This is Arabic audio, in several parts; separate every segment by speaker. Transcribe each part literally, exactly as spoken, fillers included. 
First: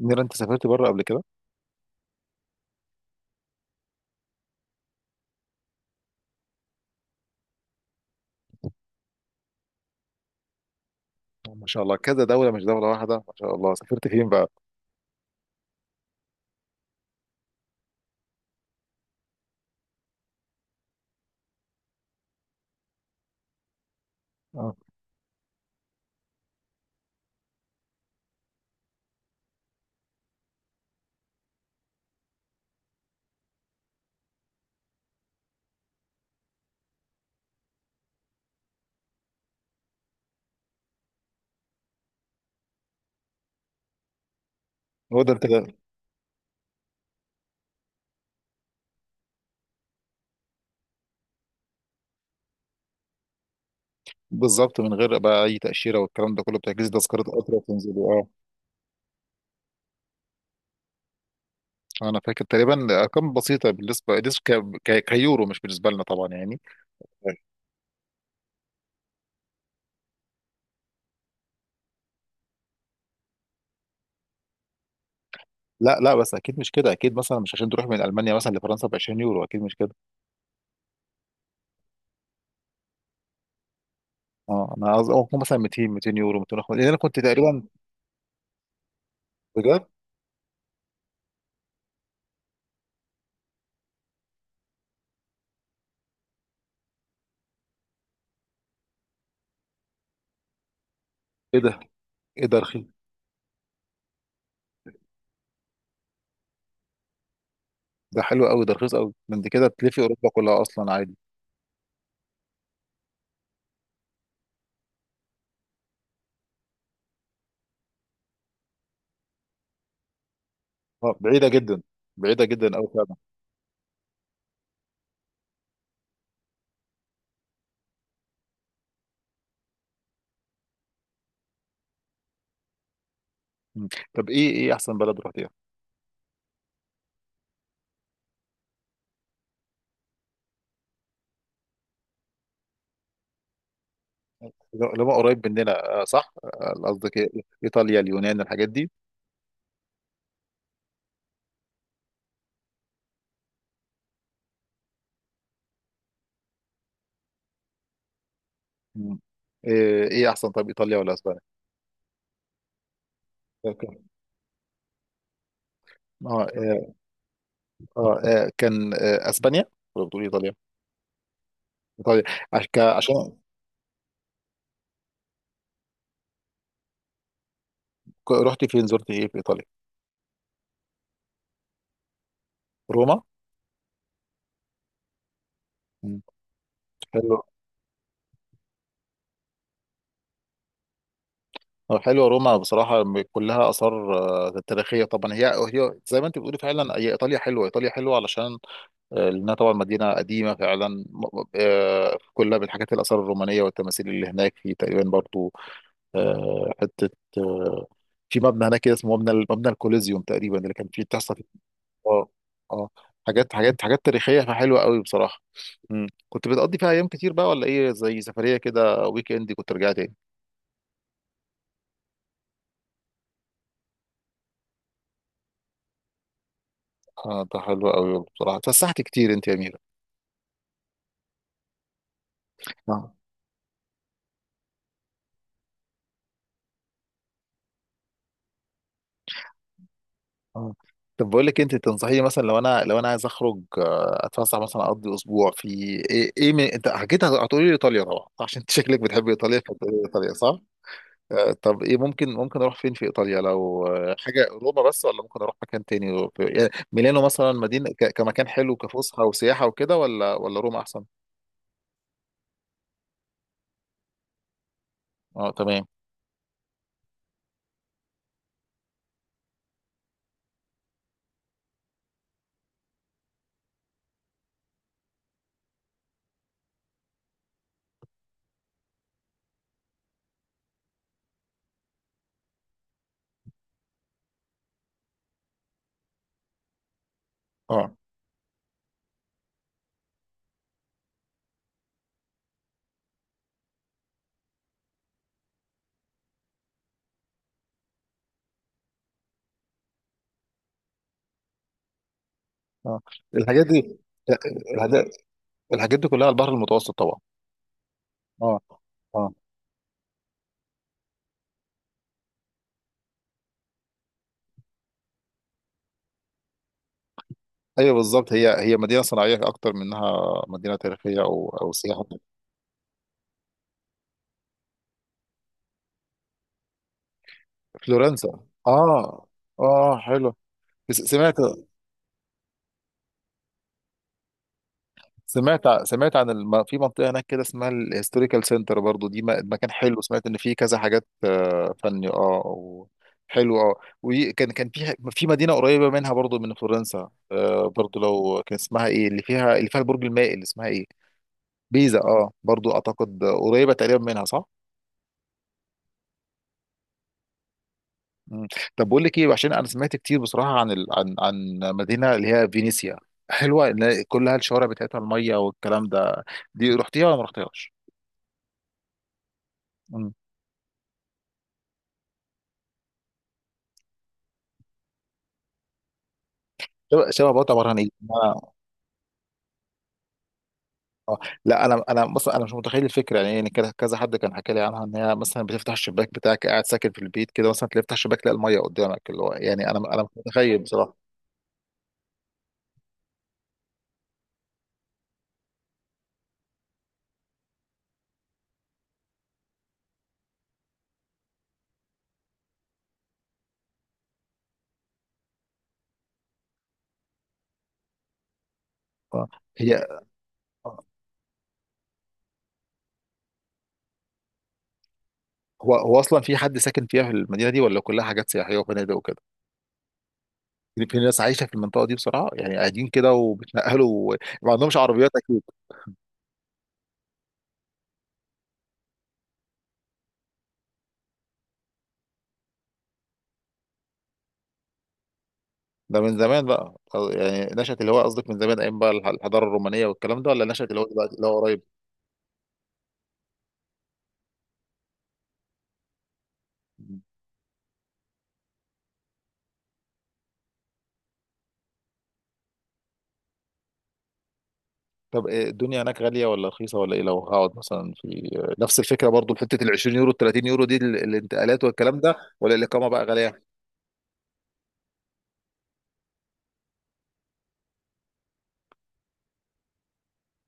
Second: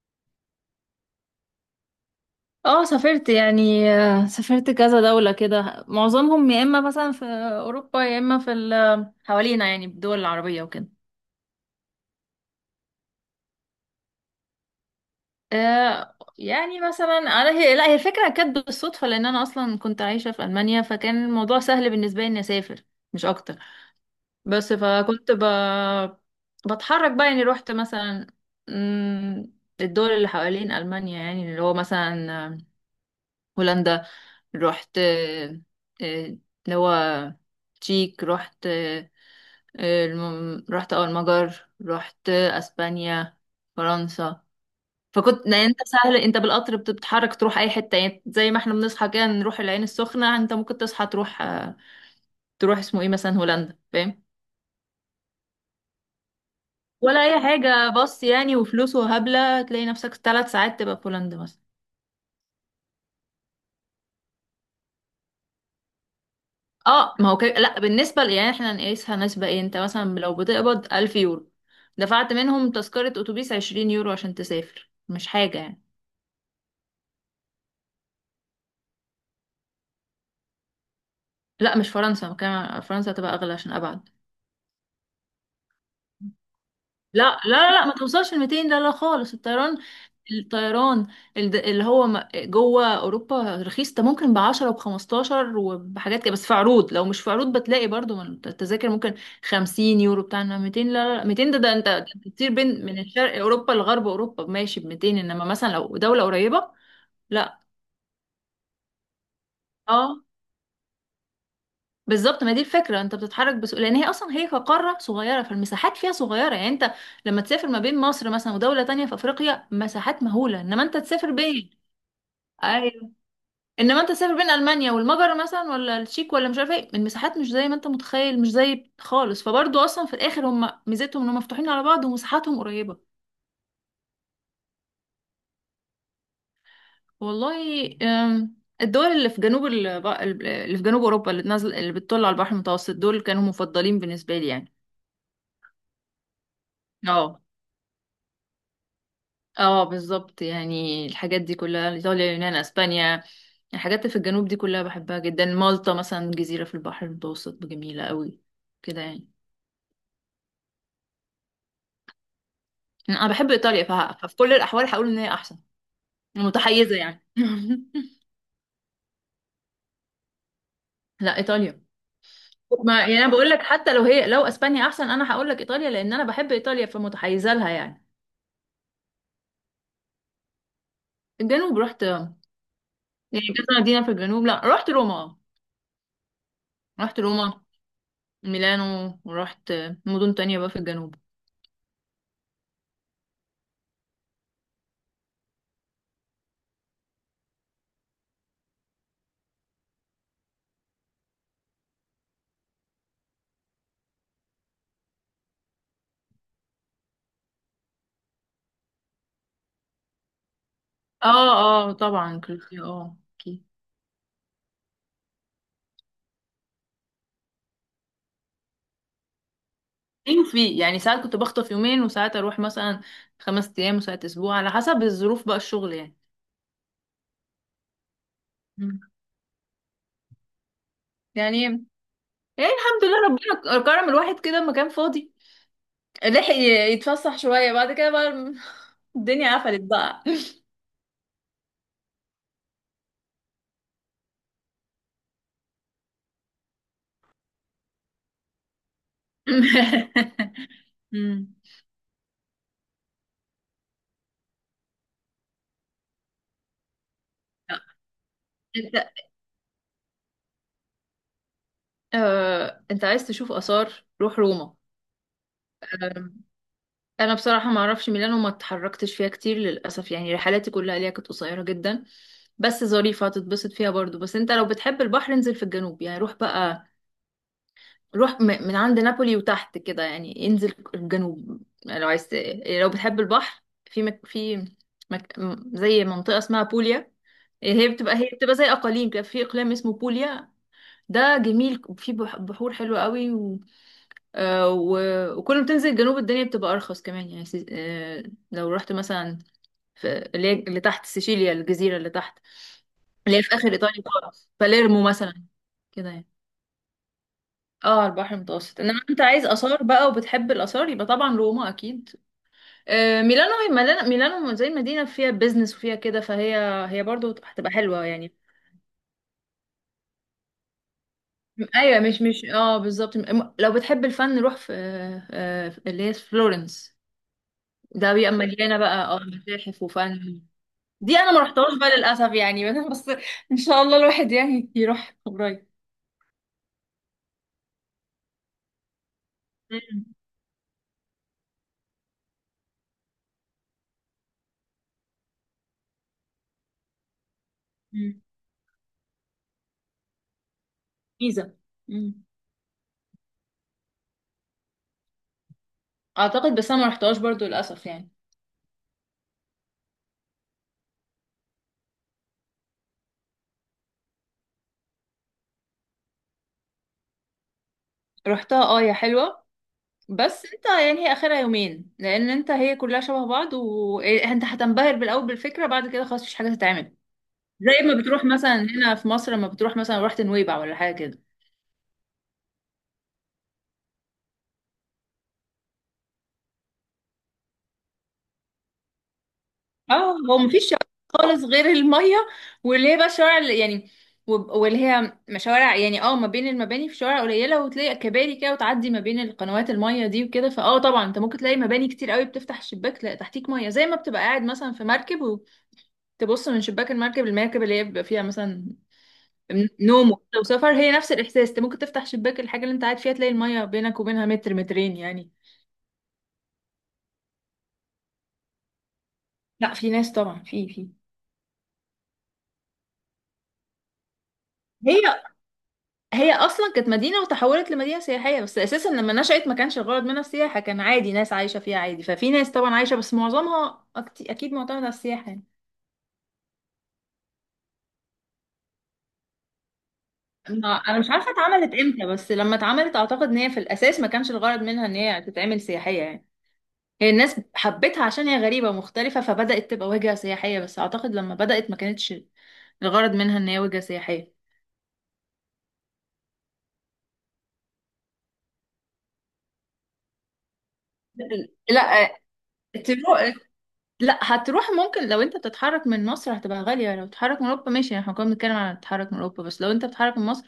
Speaker 1: نيرة، انت سافرت بره قبل كده؟
Speaker 2: اه سافرت يعني آه، سافرت كذا دولة كده معظمهم يا اما مثلا في اوروبا يا اما في ال- حوالينا يعني الدول العربية وكده
Speaker 1: ما شاء الله، كذا دولة مش دولة واحدة. ما شاء الله. سافرت فين بقى؟
Speaker 2: آه يعني مثلا انا هي لا هي الفكرة كانت بالصدفة لان انا اصلا كنت عايشة في المانيا فكان الموضوع سهل بالنسبة لي اني اسافر مش اكتر. بس
Speaker 1: اه،
Speaker 2: فكنت ب... بتحرك بقى يعني رحت مثلا مم، الدول اللي حوالين المانيا يعني اللي هو مثلا هولندا، رحت آه، آه، اللي هو تشيك، رحت آه، آه، الم- رحت اه المجر، رحت آه، اسبانيا، فرنسا.
Speaker 1: هو ده انت
Speaker 2: فكنت
Speaker 1: ده.
Speaker 2: يعني انت سهل، انت بالقطر بت- بتتحرك تروح اي حته، يعني زي ما احنا بنصحى كده نروح العين السخنه، انت ممكن تصحى تروح آه، تروح اسمه ايه مثلا هولندا، فاهم؟
Speaker 1: بالظبط. من غير بقى اي تأشيرة والكلام ده كله. بتحجز
Speaker 2: ولا
Speaker 1: تذكرة
Speaker 2: اي
Speaker 1: قطر
Speaker 2: حاجه.
Speaker 1: وتنزل.
Speaker 2: بص
Speaker 1: اه.
Speaker 2: يعني وفلوس وهبله تلاقي نفسك ثلاث ساعات تبقى في هولندا مثلا.
Speaker 1: انا فاكر تقريبا ارقام بسيطة، بالنسبة بالنسبة ك... ك... كيورو، مش بالنسبة لنا طبعا يعني.
Speaker 2: اه ما هو كده. لا بالنسبة ل- يعني احنا نقيسها نسبة ايه، انت مثلا لو بتقبض ألف يورو دفعت منهم تذكرة أتوبيس عشرين يورو عشان تسافر، مش حاجة يعني.
Speaker 1: لا لا، بس اكيد مش كده. اكيد مثلا مش عشان تروح من المانيا مثلا لفرنسا ب عشرين يورو. اكيد مش كده.
Speaker 2: لا مش فرنسا، كمان فرنسا تبقى أغلى عشان أبعد.
Speaker 1: اه، انا قصدي أو مثلا ميتين، ميتين يورو، ميتين وخمسين، لان انا كنت
Speaker 2: لا
Speaker 1: تقريبا.
Speaker 2: لا لا، ما توصلش ل ميتين، لا لا خالص. الطيران،
Speaker 1: بجد؟
Speaker 2: الطيران، الد- اللي هو م- جوه اوروبا رخيص، ده ممكن ب عشرة وب خمستاشر وبحاجات كده، بس في عروض. لو مش في عروض بتلاقي برضو من التذاكر ممكن خمسين يورو بتاع، إنما ميتين لا لا لا، ميتين ده
Speaker 1: ايه
Speaker 2: ده
Speaker 1: ده!
Speaker 2: انت ده أنت
Speaker 1: ايه
Speaker 2: بتطير
Speaker 1: ده رخيص!
Speaker 2: بين من الشرق اوروبا لغرب اوروبا ماشي ب ميتين، انما مثلا لو دولة قريبة لا.
Speaker 1: ده حلو قوي، ده رخيص قوي. ده انت كده تلفي
Speaker 2: اه
Speaker 1: اوروبا كلها اصلا عادي.
Speaker 2: بالظبط، ما دي الفكره، انت بتتحرك بسهوله لان هي اصلا هي كقاره صغيره، فالمساحات فيها صغيره يعني. انت لما تسافر ما بين مصر مثلا ودوله تانية في افريقيا مساحات مهوله، انما انت
Speaker 1: آه،
Speaker 2: تسافر
Speaker 1: بعيدة
Speaker 2: بين،
Speaker 1: جدا، بعيدة جدا أوي
Speaker 2: ايوه،
Speaker 1: فعلا.
Speaker 2: انما انت تسافر بين المانيا والمجر مثلا، ولا التشيك، ولا مش عارفه ايه، المساحات مش زي ما انت متخيل، مش زي خالص. فبرضه اصلا في الاخر هم ميزتهم انهم مفتوحين على بعض ومساحاتهم قريبه.
Speaker 1: مم. طب، إيه إيه أحسن بلد رحتيها؟
Speaker 2: والله أم، الدول اللي في جنوب ال- اللي في جنوب اوروبا، اللي نازل اللي بتطل على البحر المتوسط، دول كانوا مفضلين بالنسبه لي يعني.
Speaker 1: اللي هو قريب مننا، آه، صح؟ آه، قصدك إيه؟
Speaker 2: اه.
Speaker 1: إيطاليا، اليونان، الحاجات دي.
Speaker 2: اه بالظبط، يعني الحاجات دي كلها ايطاليا، يونان، اسبانيا، يعني الحاجات اللي في الجنوب دي كلها بحبها جدا. مالطا مثلا، جزيرة في البحر المتوسط جميلة قوي كده
Speaker 1: مم.
Speaker 2: يعني.
Speaker 1: إيه إيه أحسن؟ طب، إيطاليا ولا أسبانيا؟
Speaker 2: انا بحب ايطاليا
Speaker 1: أوكي.
Speaker 2: فه- ففي كل الاحوال هقول ان هي احسن.
Speaker 1: آه، آه.
Speaker 2: متحيزة يعني
Speaker 1: آه، آه، كان آه أسبانيا ولا بتقول إيطاليا؟
Speaker 2: لا، ايطاليا.
Speaker 1: إيطاليا. عش- ك-
Speaker 2: ما يعني انا
Speaker 1: عشان.
Speaker 2: بقول لك حتى لو هي لو اسبانيا احسن انا هقول لك ايطاليا، لان انا بحب ايطاليا فمتحيزة لها يعني.
Speaker 1: ك- رحتي فين، زرتي إيه في إيطاليا؟
Speaker 2: الجنوب رحت يعني
Speaker 1: روما؟
Speaker 2: كذا مدينة في الجنوب، لا رحت روما،
Speaker 1: مم.
Speaker 2: رحت
Speaker 1: حلو.
Speaker 2: روما، ميلانو، ورحت مدن تانية بقى في الجنوب.
Speaker 1: آه، حلوة روما بصراحة، م- كلها آثار آه، تاريخية طبعا. هي هي زي ما أنت بتقولي، فعلا هي إيطاليا حلوة. إيطاليا حلوة علشان آه، لأنها طبعا مدينة قديمة فعلا، م- آه، كلها بالحاجات، الآثار الرومانية والتماثيل اللي هناك. في تقريبا برضو آه، حتة، آه، في مبنى هناك كده اسمه مبنى ال- مبنى الكوليزيوم تقريبا، اللي كان فيه بتحصل فيه
Speaker 2: اه اه
Speaker 1: اه
Speaker 2: طبعا كنت
Speaker 1: آه،
Speaker 2: اه،
Speaker 1: حاجات
Speaker 2: اوكي.
Speaker 1: حاجات حاجات تاريخية، فحلوة قوي بصراحة. مم. كنت بتقضي فيها أيام كتير بقى، ولا إيه، زي سفرية كده ويك إند، كنت رجعت تاني؟
Speaker 2: ايه وفي يعني ساعات كنت بخطف يومين، وساعات اروح مثلا خمس ايام، وساعات اسبوع، على حسب الظروف بقى الشغل يعني.
Speaker 1: آه، ده حلو قوي بصراحة، اتفسحت
Speaker 2: مم.
Speaker 1: كتير أنت يا أميرة.
Speaker 2: يعني، يعني الحمد لله، ربنا كرم الواحد كده لما كان فاضي لحق ي- يتفسح شوية. بعد كده بقى الم- الدنيا قفلت بقى.
Speaker 1: آه. طب بقول لك إيه، انت تنصحيني مثلا، لو انا لو انا عايز اخرج آه، اتفسح مثلا، اقضي اسبوع في ايه ايه من انت حكيت، هتقولي لي ايطاليا طبعا عشان انت شكلك بتحب ايطاليا فتقولي لي ايطاليا، صح؟
Speaker 2: مم.
Speaker 1: آه، طب ايه، ممكن ممكن اروح فين في ايطاليا، لو آه، حاجه روما بس، ولا ممكن اروح مكان تاني، في- يعني ميلانو مثلا، مدينه ك- كمكان حلو،
Speaker 2: انت
Speaker 1: كفسحه وسياحه وكده، ولا ولا روما احسن؟
Speaker 2: آه، انت عايز تشوف آثار روح روما.
Speaker 1: اه، تمام.
Speaker 2: انا بصراحه ما اعرفش ميلانو وما اتحركتش فيها كتير للاسف يعني، رحلاتي كلها ليها كانت قصيره جدا، بس ظريفه هتتبسط فيها برضو. بس انت لو بتحب البحر انزل في الجنوب، يعني روح بقى، روح م- من عند نابولي وتحت كده يعني، انزل الجنوب، يعني لو عايز ت- لو بتحب البحر. في مك... في مك... م- زي منطقه اسمها بوليا، هي
Speaker 1: اه،
Speaker 2: بتبقى، هي بتبقى زي اقاليم كده، في اقليم اسمه بوليا، ده جميل، في بح- بحور حلوه قوي. آه، و- وكل ما تنزل الجنوب الدنيا بتبقى ارخص كمان يعني. سي- آه، لو رحت مثلا في اللي هي اللي تحت سيشيليا، الجزيره اللي تحت
Speaker 1: اه.
Speaker 2: اللي هي في
Speaker 1: الحاجات
Speaker 2: اخر
Speaker 1: دي،
Speaker 2: ايطاليا
Speaker 1: آه،
Speaker 2: خالص، باليرمو
Speaker 1: الحاجات
Speaker 2: مثلا،
Speaker 1: الحاجات دي
Speaker 2: كده
Speaker 1: كلها
Speaker 2: يعني.
Speaker 1: على البحر المتوسط طبعا.
Speaker 2: اه البحر
Speaker 1: اه،
Speaker 2: المتوسط. انما انت
Speaker 1: اه.
Speaker 2: عايز اثار بقى وبتحب الاثار يبقى طبعا روما اكيد. آه، ميلانو، هي ميلانو، ميلانو زي مدينه فيها بيزنس وفيها كده، فهي، هي برضو هتبقى
Speaker 1: ايوه،
Speaker 2: حلوه
Speaker 1: بالظبط،
Speaker 2: يعني.
Speaker 1: هي هي مدينه صناعيه اكتر منها مدينه تاريخيه او او
Speaker 2: ايوه
Speaker 1: سياحه.
Speaker 2: مش مش اه بالظبط. م- لو بتحب الفن روح في آه، آه، اللي هي في فلورنس، ده
Speaker 1: فلورنسا.
Speaker 2: بيبقى مليانه بقى اه
Speaker 1: اه،
Speaker 2: متاحف
Speaker 1: اه، حلو.
Speaker 2: وفن.
Speaker 1: س-
Speaker 2: دي انا
Speaker 1: سمعت.
Speaker 2: ما رحتهاش بقى للاسف يعني بس ان شاء الله الواحد يعني يروح
Speaker 1: سمعت
Speaker 2: قريب.
Speaker 1: سمعت عن الم... في منطقه هناك كده اسمها الهيستوريكال سنتر، برضو دي م- مكان حلو.
Speaker 2: مم.
Speaker 1: سمعت ان فيه كذا حاجات آه، فني، اه و... حلو اه. وكان كان في في مدينه قريبه منها برضو من فلورنسا، آه برضو،
Speaker 2: مم.
Speaker 1: لو كان اسمها ايه، اللي فيها اللي فيها البرج المائل، اسمها ايه؟
Speaker 2: جيزه.
Speaker 1: بيزا.
Speaker 2: مم.
Speaker 1: اه، برضو اعتقد قريبه تقريبا منها، صح؟
Speaker 2: اعتقد، بس انا ما رحتهاش برضو للاسف يعني.
Speaker 1: مم. طب بقول لك ايه، عشان انا سمعت كتير بصراحه عن ال... عن عن مدينه اللي هي فينيسيا، حلوه، اللي كلها الشوارع بتاعتها الميه والكلام ده. دي رحتيها ولا ما رحتيهاش؟
Speaker 2: رحتها اه، هي حلوه،
Speaker 1: مم.
Speaker 2: بس انت يعني هي اخرها يومين، لان انت هي كلها شبه بعض، وانت هتنبهر بالاول بالفكره، بعد كده خلاص مفيش حاجه تتعمل.
Speaker 1: شبه شبه بطه برهان.
Speaker 2: زي ما بتروح مثلا هنا في مصر لما بتروح مثلا رحت نويبع ولا حاجه
Speaker 1: اه،
Speaker 2: كده.
Speaker 1: لا، انا انا مثلا، انا مش متخيل الفكره يعني، يعني كده كذا حد كان حكى لي عنها ان هي مثلا بتفتح الشباك بتاعك، قاعد ساكن في البيت كده مثلا، تلاقي تفتح الشباك تلاقي الميه قدامك، اللي هو يعني انا انا مش
Speaker 2: اه هو
Speaker 1: متخيل
Speaker 2: مفيش شوارع
Speaker 1: بصراحه.
Speaker 2: خالص غير المية، واللي هي بقى الشوارع اللي يعني، وب- واللي هي مشوارع يعني. اه ما بين المباني في شوارع قليلة، وتلاقي كباري كده وتعدي ما بين القنوات المية دي وكده. فاه طبعا انت ممكن تلاقي مباني كتير قوي بتفتح الشباك تلاقي تحتيك مية، زي ما بتبقى قاعد مثلا في مركب وتبص من شباك المركب. المركب اللي هي بيبقى فيها مثلا
Speaker 1: آه. هي
Speaker 2: نوم وكده وسفر،
Speaker 1: آه،
Speaker 2: هي نفس الإحساس. انت ممكن تفتح شباك الحاجة اللي انت قاعد فيها تلاقي المية بينك وبينها متر مترين يعني.
Speaker 1: هو هو اصلا في حد ساكن فيها في المدينه دي، ولا كلها حاجات سياحيه وفنادق؟
Speaker 2: لا في ناس طبعا، في في،
Speaker 1: في ناس عايشه في المنطقه دي بصراحه يعني، قاعدين كده وبيتنقلوا. ما عندهمش
Speaker 2: هي
Speaker 1: عربيات اكيد.
Speaker 2: هي اصلا كانت مدينه وتحولت لمدينه سياحيه، بس اساسا لما نشأت ما كانش الغرض منها السياحه، كان عادي ناس عايشه فيها عادي. ففي ناس طبعا عايشه، بس معظمها أكت- اكيد معتمده على السياحه يعني.
Speaker 1: ده من زمان بقى خلاص، يعني نشأت الهوايه قصدك من زمان، ايام بقى الح- الحضاره الرومانيه والكلام ده، ولا نشأت
Speaker 2: ما-
Speaker 1: الهوايه
Speaker 2: انا مش
Speaker 1: دلوقتي اللي
Speaker 2: عارفه
Speaker 1: هو قريب؟
Speaker 2: اتعملت امتى، بس لما اتعملت اعتقد ان هي في الاساس ما كانش الغرض منها ان هي تتعمل سياحيه يعني. هي الناس حبتها عشان هي غريبه ومختلفه فبدأت تبقى وجهه سياحيه، بس اعتقد لما بدأت ما كانتش الغرض منها ان هي وجهه سياحيه.
Speaker 1: طب إيه، الدنيا هناك غاليه ولا رخيصه ولا ايه؟ لو هقعد مثلا في نفس الفكره برضو، حته ال عشرين يورو ال تلاتين يورو دي، ال- الانتقالات والكلام
Speaker 2: لا
Speaker 1: ده، ولا الاقامه بقى
Speaker 2: تروح،
Speaker 1: غاليه؟
Speaker 2: لا هتروح ممكن. لو انت بتتحرك من مصر هتبقى غالية، لو بتتحرك من اوروبا ماشي. احنا كنا بنتكلم عن التحرك من اوروبا، بس لو انت بتتحرك من مصر.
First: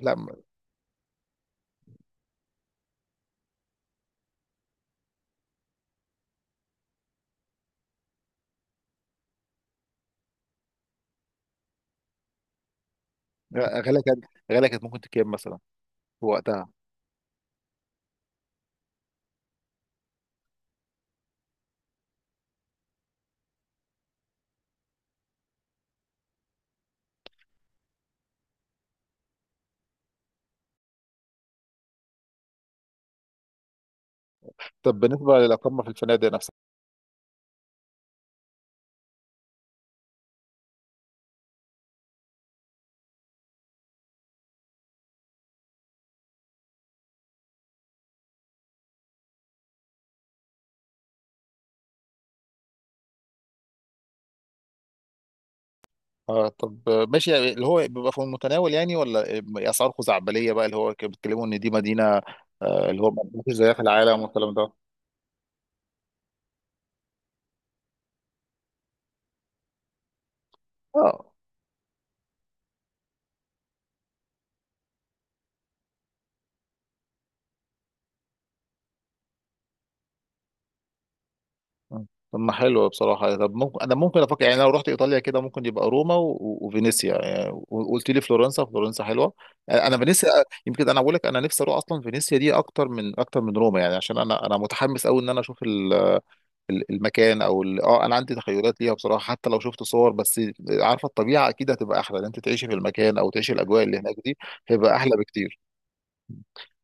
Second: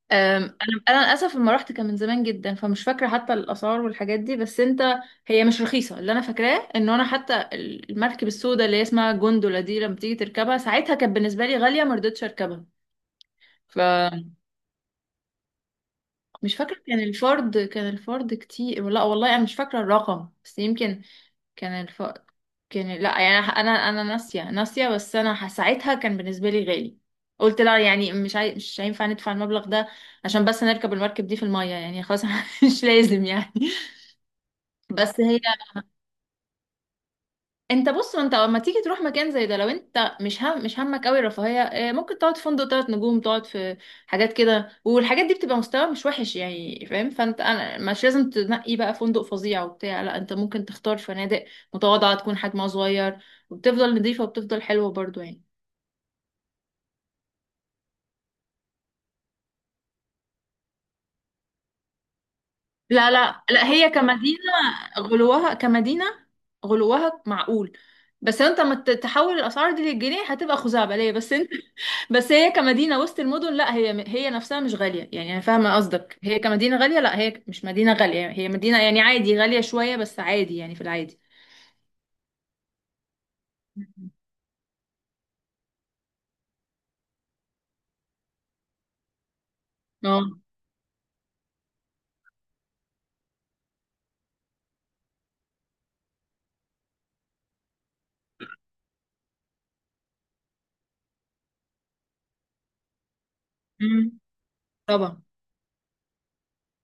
Speaker 1: لا، م-
Speaker 2: أم، انا انا للاسف لما رحت كان من زمان جدا فمش فاكرة حتى الاسعار والحاجات دي. بس انت هي مش رخيصة، اللي انا فاكراه ان انا حتى المركب السوداء اللي هي اسمها جوندولا دي لما تيجي تركبها ساعتها كانت بالنسبة لي غالية ما رضيتش اركبها.
Speaker 1: غاليه كانت.
Speaker 2: فمش
Speaker 1: غاليه كانت ممكن تكام مثلا في وقتها؟
Speaker 2: فاكرة، كان الفرد كان الفرد كتير، لا والله انا مش فاكرة الرقم، بس يمكن كان الفقر كان، لا يعني انا، انا أنا ناسيه ناسيه. بس انا ح- ساعتها كان بالنسبه لي غالي، قلت لا يعني مش عاي... مش هينفع ندفع المبلغ ده عشان بس نركب المركب دي في الميه يعني، خلاص مش لازم يعني.
Speaker 1: طب
Speaker 2: بس
Speaker 1: بالنسبه
Speaker 2: هي،
Speaker 1: للاقامه في الفنادق نفسها؟
Speaker 2: انت بص ما انت لما تيجي تروح مكان زي ده لو انت مش هم مش همك قوي الرفاهيه، اه، ممكن تقعد في فندق ثلاث نجوم، تقعد في حاجات كده والحاجات دي بتبقى مستوى مش وحش يعني، فاهم؟ فانت، انا مش لازم تنقي بقى فندق فظيع وبتاع، لا انت ممكن تختار فنادق متواضعه تكون حجمها صغير، وبتفضل نظيفه وبتفضل حلوه برضو يعني.
Speaker 1: اه، طب ماشي. اللي هو بيبقى في المتناول يعني، ولا اسعار خزعبليه بقى، اللي هو كانوا بيتكلموا ان دي مدينه آه، اللي هو
Speaker 2: لا لا
Speaker 1: مفيش
Speaker 2: لا،
Speaker 1: زيها في
Speaker 2: هي
Speaker 1: العالم
Speaker 2: كمدينه
Speaker 1: والكلام ده؟
Speaker 2: غلوها، كمدينه غلوها معقول، بس انت لما ت- تحول الاسعار دي للجنيه هتبقى خزعبليه.
Speaker 1: اه،
Speaker 2: بس انت، بس هي كمدينة وسط المدن لا، هي هي نفسها مش غالية يعني. أنا فاهمة قصدك، هي كمدينة غالية لا، هي مش مدينة غالية، هي مدينة يعني عادي، غالية شوية بس عادي يعني، في العادي.
Speaker 1: طب، ما حلو بصراحه. طب ممكن، انا
Speaker 2: مم.
Speaker 1: ممكن افكر يعني، لو رحت ايطاليا كده، ممكن يبقى روما و- وفينيسيا يعني، وقلت لي فلورنسا، فلورنسا حلوه. آه، انا فينيسيا،
Speaker 2: اه
Speaker 1: آه، يمكن، انا بقول لك، انا نفسي اروح اصلا فينيسيا دي اكتر من اكتر من روما يعني، عشان انا انا متحمس قوي ان انا اشوف ال- المكان او ال- اه انا عندي تخيلات ليها بصراحه، حتى لو شفت صور بس، عارفه الطبيعه اكيد هتبقى احلى، ان انت تعيشي في المكان او تعيشي الاجواء اللي
Speaker 2: أمم.
Speaker 1: هناك دي، هيبقى احلى
Speaker 2: طبعا.
Speaker 1: بكتير.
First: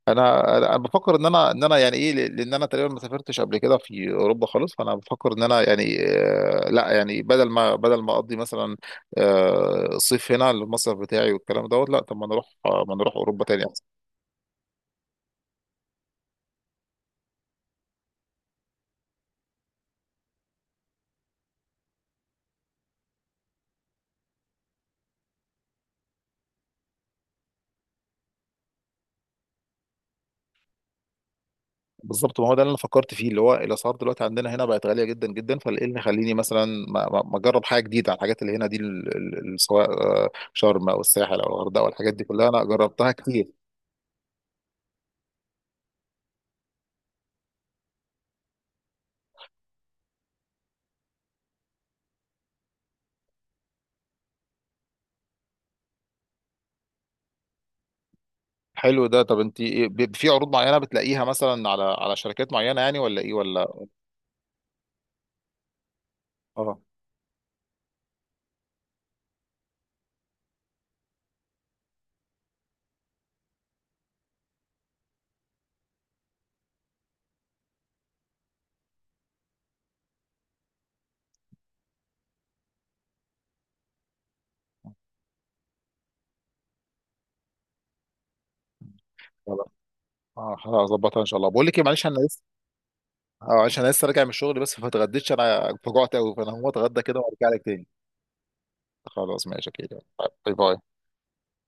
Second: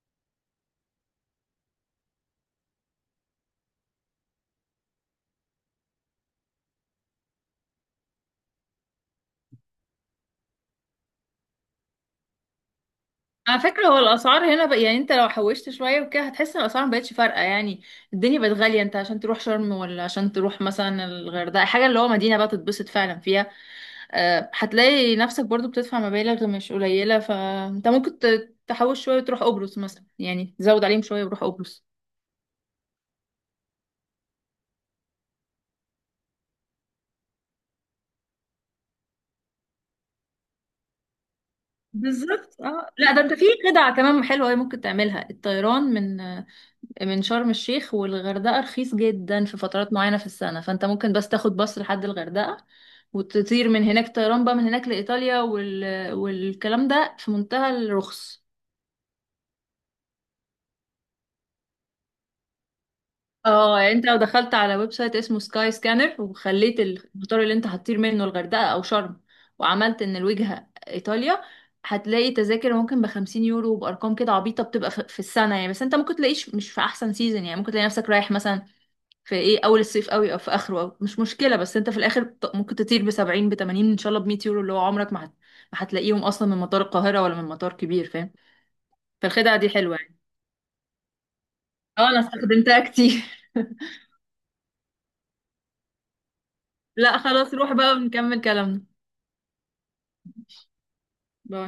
Speaker 1: انا انا أنا بفكر ان انا ان انا يعني ايه، ل- لان انا تقريبا ما سافرتش قبل كده في اوروبا خالص، فانا بفكر ان انا يعني، آه، لا يعني بدل ما بدل ما اقضي مثلا آه، الصيف هنا المصيف بتاعي والكلام دوت، لا طب ما نروح، آه، ما نروح اوروبا
Speaker 2: على
Speaker 1: تاني.
Speaker 2: فكرة هو الأسعار هنا بقى يعني أنت لو حوشت شوية وكده هتحس إن الأسعار مبقتش فارقة يعني. الدنيا بقت غالية، أنت عشان تروح شرم ولا عشان تروح مثلا الغردقة، حاجة اللي هو مدينة بقى تتبسط فعلا فيها، آه، هتلاقي نفسك برضو بتدفع مبالغ مش قليلة. فأنت ممكن ت- تحوش شوية وتروح قبرص مثلا يعني، تزود عليهم شوية وروح قبرص.
Speaker 1: بالظبط، ما هو ده اللي انا فكرت فيه، اللي هو الاسعار دلوقتي عندنا هنا بقت غاليه جدا جدا، فايه اللي يخليني مثلا ما ما- ما اجرب حاجه جديده على الحاجات اللي هنا دي، ال- ال- ال- سواء آه، شرم او الساحل او الغردقه، والحاجات دي كلها
Speaker 2: بالظبط
Speaker 1: انا
Speaker 2: اه.
Speaker 1: جربتها
Speaker 2: لا ده انت في
Speaker 1: كتير.
Speaker 2: خدعة كمان حلوة أوي ممكن تعملها، الطيران من من شرم الشيخ والغردقة رخيص جدا في فترات معينة في السنة، فانت ممكن بس تاخد باص لحد الغردقة وتطير من هناك طيران بقى من هناك لإيطاليا وال... والكلام ده في منتهى الرخص.
Speaker 1: حلو ده. طب انت إيه، ب- في عروض معينه بتلاقيها مثلا على على شركات معينه يعني، ولا ايه،
Speaker 2: اه
Speaker 1: ولا؟
Speaker 2: يعني انت لو دخلت على ويب سايت اسمه سكاي سكانر
Speaker 1: اه.
Speaker 2: وخليت المطار اللي انت هتطير منه الغردقة او شرم، وعملت ان الوجهة ايطاليا، هتلاقي تذاكر ممكن بخمسين يورو وبارقام كده عبيطة بتبقى في في السنة يعني. بس انت ممكن تلاقيش مش في احسن سيزون يعني، ممكن تلاقي نفسك رايح مثلا في ايه اول الصيف قوي او في اخره، أو مش مشكلة، بس انت في الاخر ط- ممكن تطير بسبعين بتمانين ان شاء الله بمية يورو، اللي هو عمرك ما هت- ما هتلاقيهم اصلا من مطار القاهرة ولا من مطار كبير، فاهم؟ فالخدعة
Speaker 1: ولا.
Speaker 2: دي حلوة يعني.
Speaker 1: اه، هظبطها ان شاء الله. بقول لك ايه، معلش
Speaker 2: اه
Speaker 1: انا
Speaker 2: انا
Speaker 1: لسه.
Speaker 2: استخدمتها كتير.
Speaker 1: اه، عشان انا لسه راجع من الشغل بس فاتغديتش، انا فجعت قوي، فانا هقوم اتغدى
Speaker 2: لا
Speaker 1: كده وارجع
Speaker 2: خلاص
Speaker 1: لك
Speaker 2: روح
Speaker 1: تاني.
Speaker 2: بقى ونكمل كلامنا.
Speaker 1: خلاص، ماشي كده. باي باي.
Speaker 2: باي.